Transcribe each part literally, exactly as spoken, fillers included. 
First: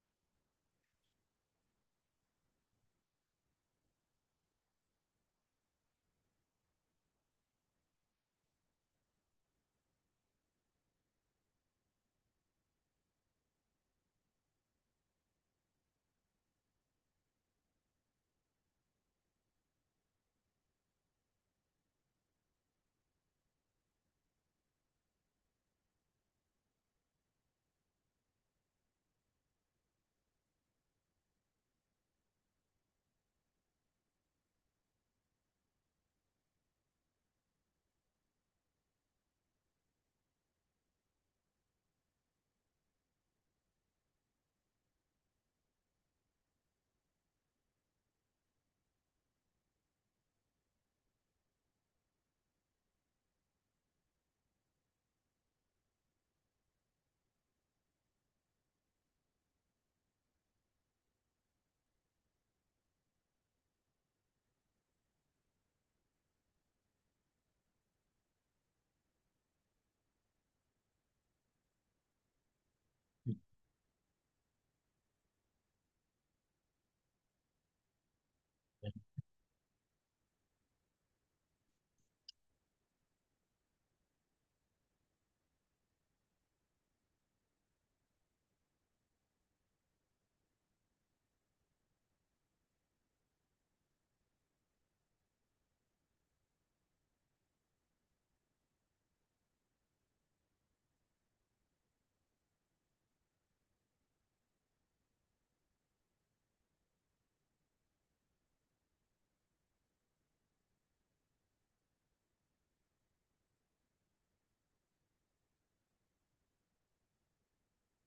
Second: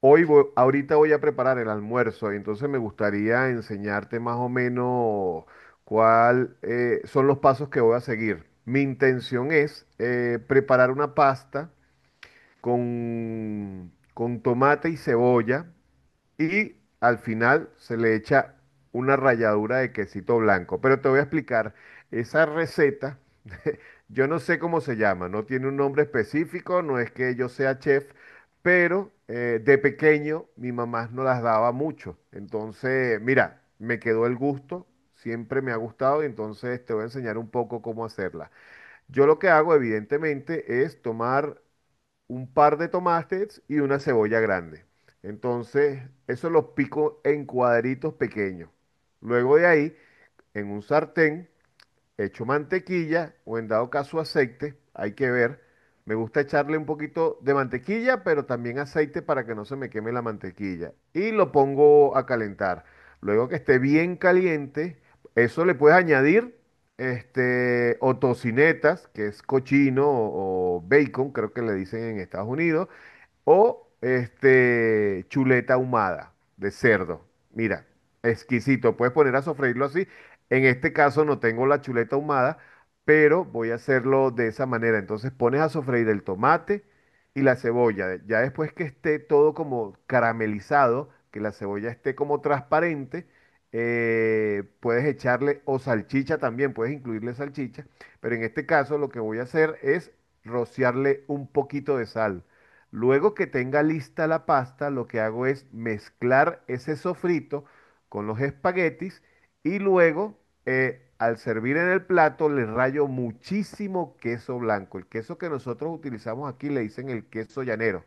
Hoy voy- ahorita voy a preparar el almuerzo, y entonces me gustaría enseñarte más o menos cuál eh, son los pasos que voy a seguir. Mi intención es eh, preparar una pasta con, con tomate y cebolla y al final se le echa una ralladura de quesito blanco. Pero te voy a explicar esa receta, yo no sé cómo se llama, no tiene un nombre específico, no es que yo sea chef, pero eh, de pequeño mi mamá no las daba mucho. Entonces, mira, me quedó el gusto, siempre me ha gustado y entonces te voy a enseñar un poco cómo hacerla. Yo lo que hago, evidentemente, es tomar un par de tomates y una cebolla grande. Entonces, eso los pico en cuadritos pequeños. Luego de ahí, en un sartén hecho mantequilla o en dado caso aceite, hay que ver. Me gusta echarle un poquito de mantequilla, pero también aceite para que no se me queme la mantequilla. Y lo pongo a calentar. Luego que esté bien caliente, eso le puedes añadir este, o tocinetas, que es cochino o, o bacon, creo que le dicen en Estados Unidos, o este, chuleta ahumada de cerdo. Mira, exquisito. Puedes poner a sofreírlo así. En este caso no tengo la chuleta ahumada, pero voy a hacerlo de esa manera. Entonces pones a sofreír el tomate y la cebolla. Ya después que esté todo como caramelizado, que la cebolla esté como transparente, eh, puedes echarle o salchicha también, puedes incluirle salchicha. Pero en este caso lo que voy a hacer es rociarle un poquito de sal. Luego que tenga lista la pasta, lo que hago es mezclar ese sofrito con los espaguetis y luego eh, al servir en el plato le rayo muchísimo queso blanco. El queso que nosotros utilizamos aquí le dicen el queso llanero.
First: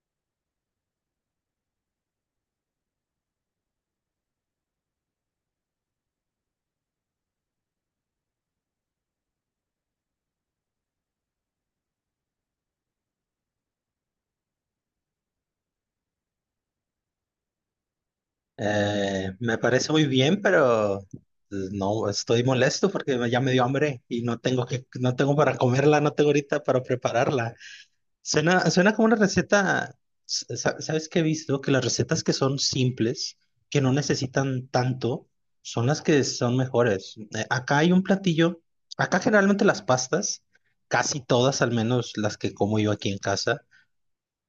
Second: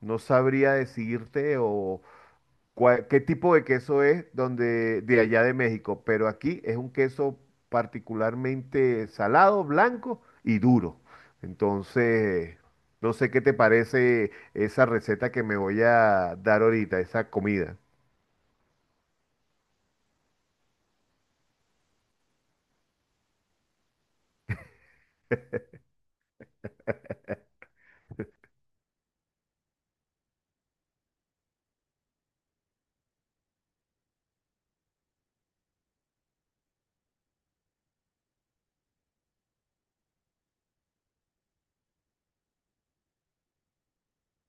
No sabría decirte o, cuál- qué tipo de queso es donde, de allá de México, pero aquí es un queso particularmente salado, blanco y duro. Entonces, no sé qué te parece esa receta que me voy a dar ahorita, esa comida. Eh, me parece muy bien, pero eh, no estoy molesto porque ya me dio hambre y no tengo que, no tengo para comerla, no tengo ahorita para prepararla. Suena, suena como una receta. sa- ¿Sabes qué he visto? Que las recetas que son simples, que no necesitan tanto, son las que son mejores. Eh, acá hay un platillo. Acá generalmente las pastas, casi todas, al menos las que como yo aquí en casa,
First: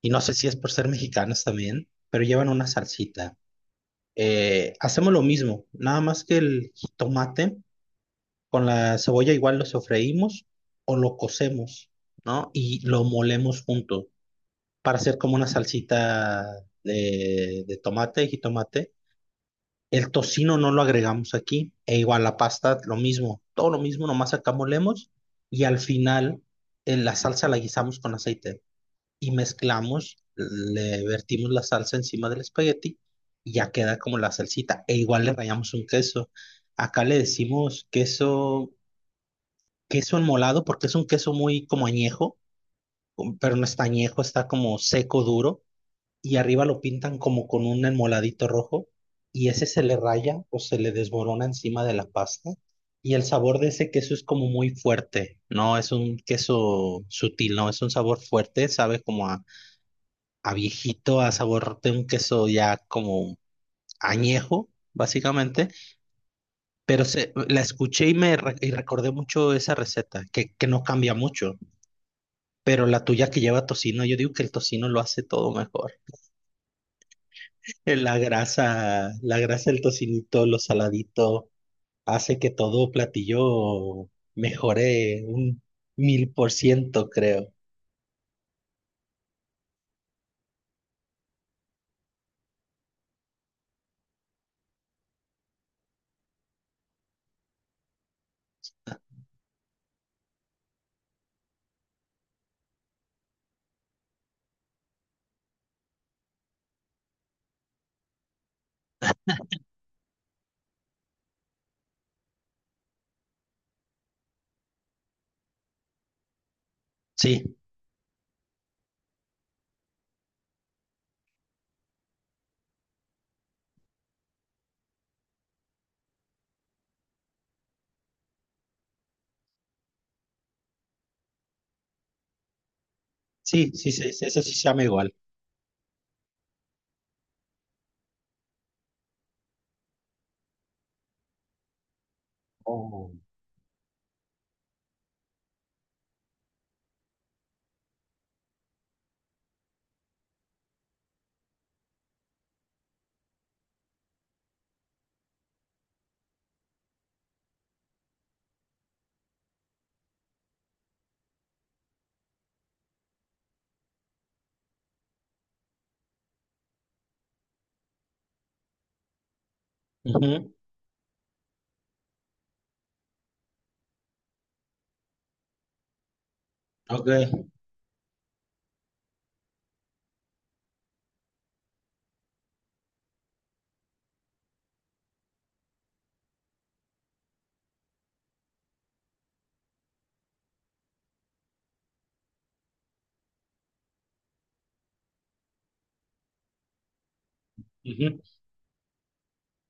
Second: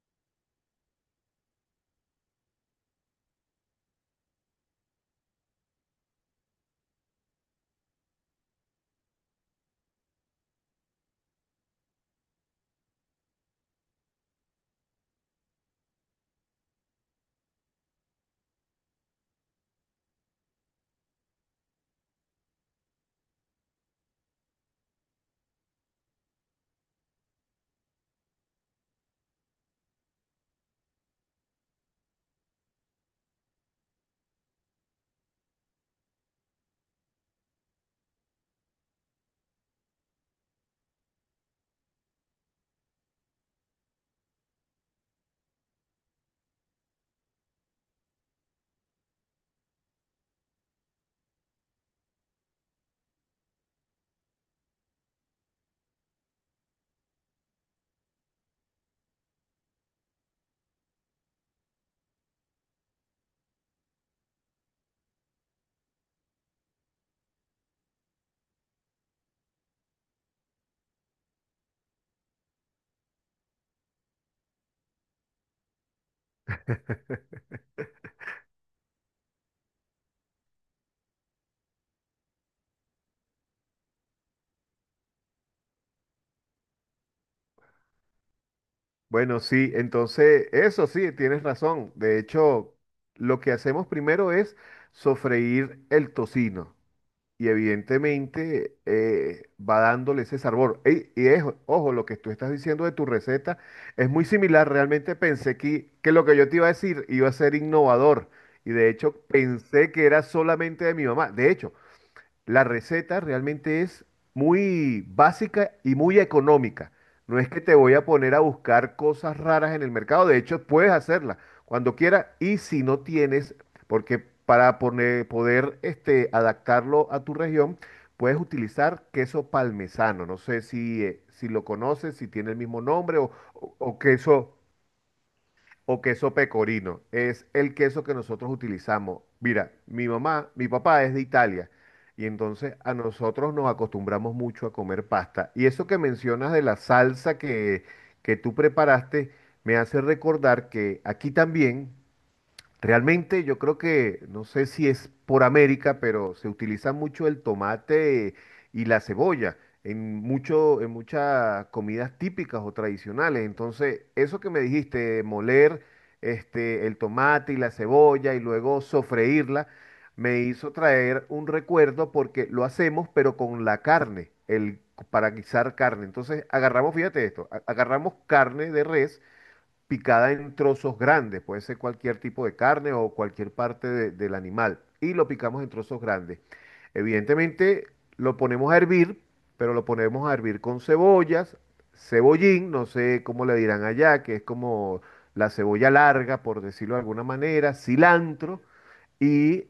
y no sé si es por ser mexicanas también, pero llevan una salsita, eh, hacemos lo mismo, nada más que el jitomate con la cebolla igual lo sofreímos o lo cocemos, ¿no? Y lo molemos junto para hacer como una salsita de, de tomate y jitomate. El tocino no lo agregamos aquí, e igual la pasta, lo mismo, todo lo mismo, nomás acá molemos y al final eh, la salsa la guisamos con aceite y mezclamos, le vertimos la salsa encima del espagueti y ya queda como la salsita. E igual le rallamos un queso. Acá le decimos queso, queso enmolado porque es un queso muy como añejo, um, pero no está añejo, está como seco, duro. Y arriba lo pintan como con un enmoladito rojo y ese se le raya o se le desmorona encima de la pasta. Y el sabor de ese queso es como muy fuerte, no es un queso sutil, no es un sabor fuerte, sabe como a a viejito, a sabor de un queso ya como añejo, básicamente, pero se, la escuché y me re- y recordé mucho esa receta, que, que no cambia mucho, pero la tuya que lleva tocino, yo digo que el tocino lo hace todo mejor. Eh, La grasa, la grasa del tocinito, lo saladito, hace que todo platillo mejore un mil por ciento, creo. Bueno, sí, entonces, eso sí, tienes razón. De hecho, lo que hacemos primero es sofreír el tocino. Y evidentemente eh, va dándole ese sabor. Ey, y es, ojo, lo que tú estás diciendo de tu receta es muy similar. Realmente pensé que, que lo que yo te iba a decir iba a ser innovador. Y de hecho pensé que era solamente de mi mamá. De hecho, la receta realmente es muy básica y muy económica. No es Sí, que te voy a poner a buscar cosas raras en el mercado. De hecho, puedes hacerla cuando quieras. Y si no tienes, porque para poner- poder este, adaptarlo a tu región, puedes utilizar queso parmesano. No sé si, eh, si lo conoces, si tiene el mismo nombre o, sí, o- sí, o sí, eso sí queso se llama igual. o queso pecorino. Es el queso que nosotros utilizamos. Mira, mi mamá, mi papá es de Italia y entonces a Oh. nosotros nos acostumbramos mucho a comer pasta. Y eso que mencionas de la salsa que, que tú preparaste me hace recordar que aquí también. Realmente yo creo que, no sé si es por América, pero se utiliza mucho el tomate y la cebolla en mucho, en muchas comidas típicas o tradicionales. Entonces, eso que me dijiste, de moler este, el tomate y la cebolla y luego sofreírla, me Ujú. hizo traer un recuerdo porque lo hacemos, pero con la carne, el, para guisar carne. Entonces, agarramos, Ok. fíjate esto, a- agarramos carne de res picada en trozos grandes, puede ser cualquier tipo de carne o cualquier parte de- del animal, y lo picamos en trozos grandes. Evidentemente lo ponemos a hervir, pero lo ponemos a hervir con cebollas, cebollín, no sé cómo le dirán allá, que es como la cebolla larga, por decirlo de alguna manera, Ujú. cilantro y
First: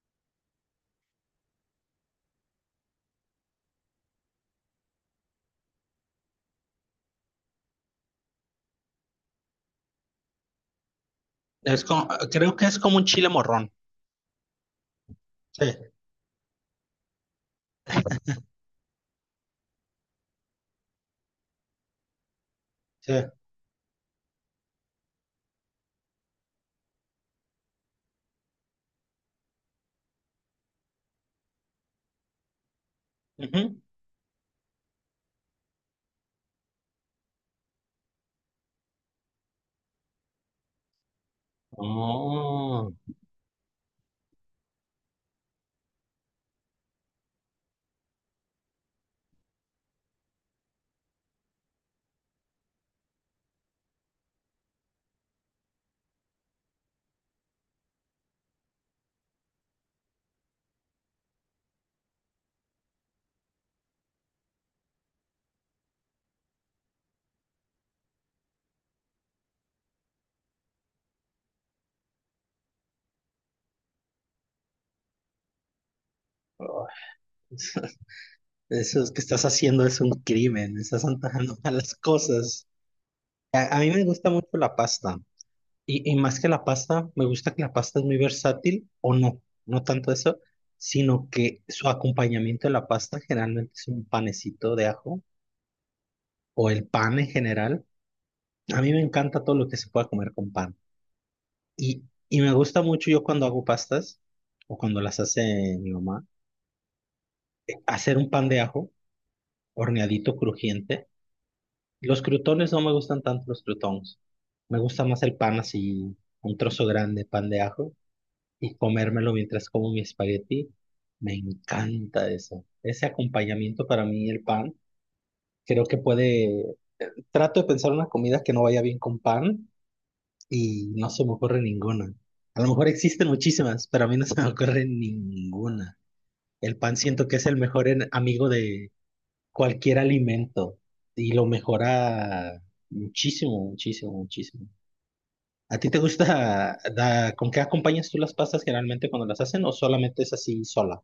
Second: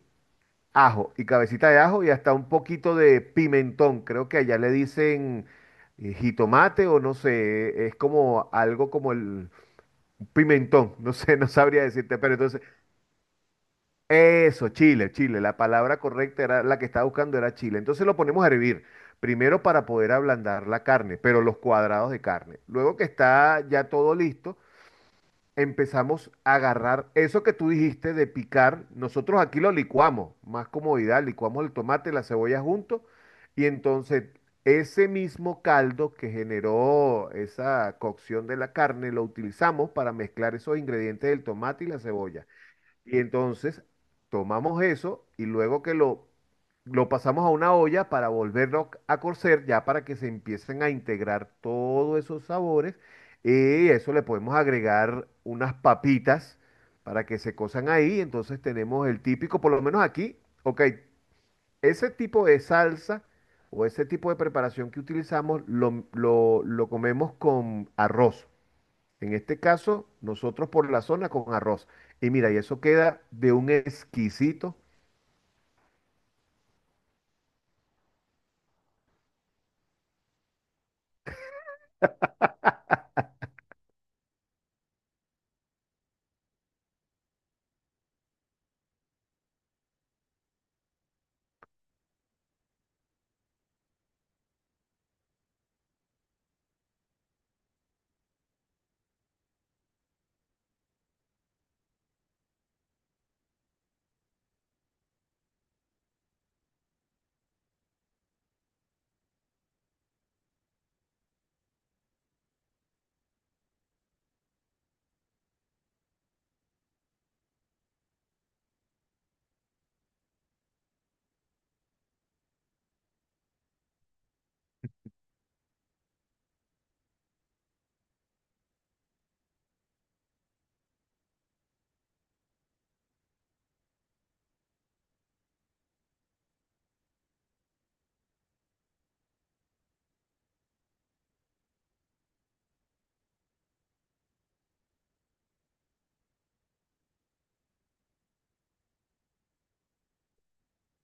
ajo, y cabecita de ajo y hasta un poquito de pimentón, creo que allá le dicen eh, jitomate o no sé, es como algo como el pimentón, no sé, no sabría Es como, decirte, pero creo entonces, que es como un chile morrón. eso, Chile, Chile, la Sí, palabra correcta era la que estaba buscando era Chile. Entonces lo ponemos a hervir, primero para poder ablandar la carne, pero los cuadrados de carne. Luego que sí. está ya todo listo, empezamos a agarrar eso que tú dijiste de picar. Nosotros aquí lo licuamos, más comodidad, licuamos el tomate y la cebolla juntos. Y Ujú. entonces ese mismo caldo que generó esa cocción de la carne lo utilizamos para mezclar esos ingredientes del tomate y la cebolla. Oh. Y entonces tomamos eso y luego que lo, lo pasamos a una olla para volverlo a cocer, ya para que se empiecen a integrar todos esos sabores. Y eso le podemos agregar unas papitas para que se cosan ahí. Entonces tenemos el típico, por lo menos aquí, ok, ese tipo de salsa o ese tipo de preparación que utilizamos lo, lo lo comemos con arroz. En este caso, nosotros por la zona con arroz. Y mira, y eso queda de un exquisito. Oh. Eso es que estás haciendo es un crimen, estás antojando malas cosas. A, a mí me gusta mucho la pasta. Y, y más que la pasta, me gusta que la pasta es muy versátil, o no, no tanto eso, sino que su acompañamiento de la pasta generalmente es un panecito de ajo, o el pan en general. A mí me encanta todo lo que se pueda comer con pan. Y, y me gusta mucho yo cuando hago pastas o cuando las hace mi mamá, hacer un pan de ajo horneadito crujiente. Los crutones No me gustan tanto los crutones. Me gusta más el pan así, un trozo grande, pan de ajo, y comérmelo mientras como mi espagueti. Me encanta eso. Ese acompañamiento para mí, el pan, creo que puede... Trato de pensar una comida que no vaya bien con pan y no se me ocurre ninguna. A lo mejor existen muchísimas, pero a mí no se me ocurre ninguna. El pan siento que es el mejor en- amigo de cualquier alimento y lo mejora muchísimo, muchísimo, muchísimo. ¿A ti te gusta la- con qué acompañas tú las pastas generalmente cuando las hacen o solamente es así sola?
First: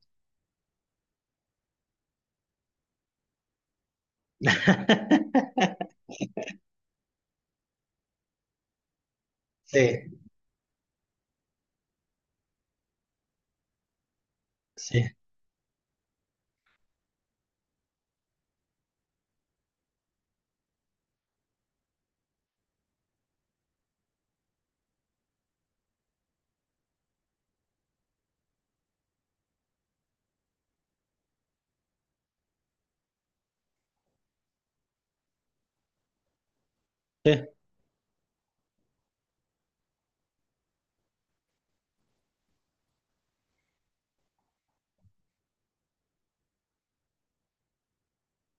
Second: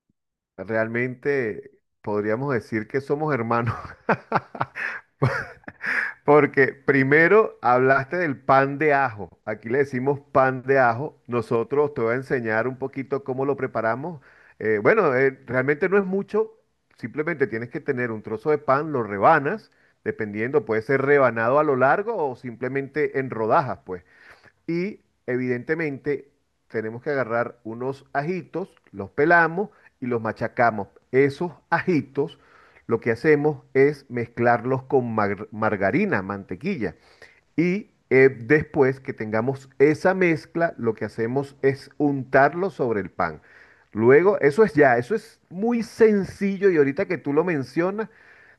Realmente podríamos decir que somos hermanos, porque primero hablaste del pan de ajo. Aquí le Sí, decimos pan de ajo. Nosotros te voy a enseñar un poquito cómo lo preparamos. Eh, sí, bueno, eh, realmente no es mucho. Simplemente tienes que tener un trozo de pan, lo rebanas, dependiendo, puede ser rebanado a lo largo o simplemente en rodajas, pues. Y evidentemente tenemos que agarrar unos ajitos, los pelamos y los machacamos. Esos ajitos lo que hacemos es mezclarlos con mar- margarina, mantequilla. sí, Y eh, después que tengamos esa mezcla, lo que hacemos es untarlo sobre el pan. Luego, eso es ya, eso es muy sencillo y ahorita que tú lo mencionas,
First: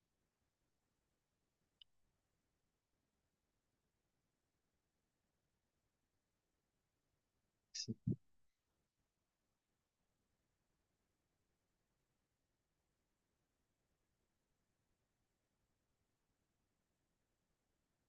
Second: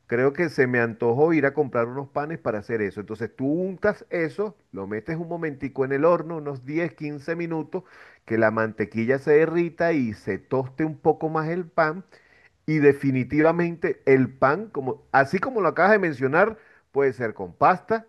creo que se me antojó ir a comprar unos panes para hacer eso. Entonces tú untas eso, lo metes un momentico en el horno, unos diez quince minutos, sí. que la mantequilla se derrita y se toste un poco más el pan. Y definitivamente el pan, como, así como lo acabas de mencionar, puede ser con pasta.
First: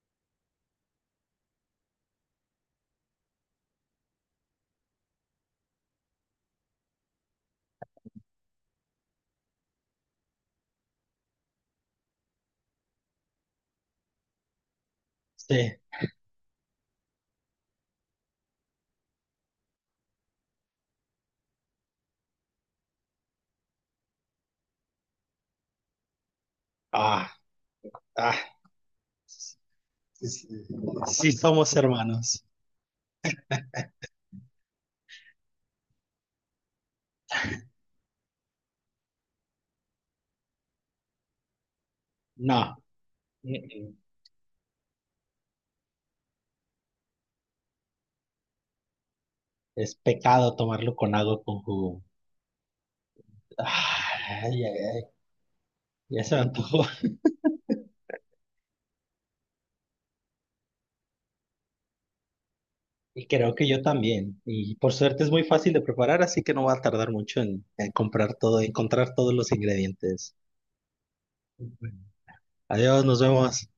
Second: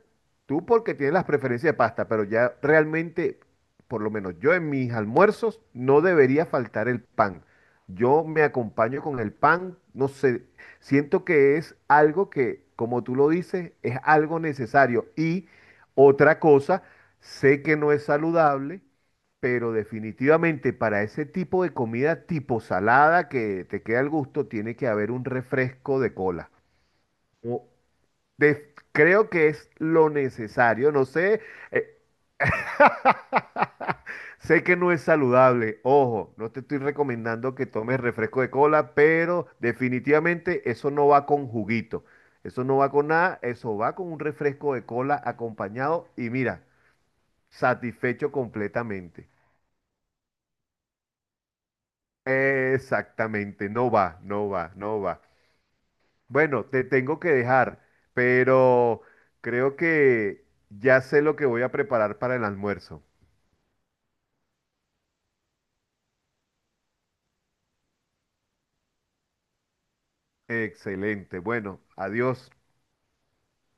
Tú porque tienes las preferencias de pasta, pero ya realmente, por lo menos yo en mis almuerzos, no debería faltar el pan. Yo me acompaño con el pan, no sé, siento que es algo que, como tú lo dices, es algo necesario. Y Sí. otra cosa, sé que no es saludable, pero definitivamente para ese tipo de comida tipo salada que te queda al gusto, tiene que haber un refresco de cola. Ah, O- ah. de- creo que es lo Sí, sí. necesario. No Sí sé, somos eh, hermanos. sé que no es saludable. Ojo, no te estoy recomendando que tomes refresco de cola, pero definitivamente eso no va con juguito. Eso No, no va con nada, mm, eso va mm, con un refresco de cola acompañado y mira, satisfecho completamente. es pecado tomarlo con algo con jugo. Exactamente, no va, no Ay, va, ay, no ay. va. Ya se me Bueno, te antojó. tengo que dejar, pero creo que ya sé lo que voy a preparar para el almuerzo. Y creo que yo también. Y por suerte es muy fácil de preparar, así que no va a tardar mucho en, en comprar todo, encontrar todos los ingredientes. Excelente. Bueno, Bueno. adiós. Adiós, nos vemos.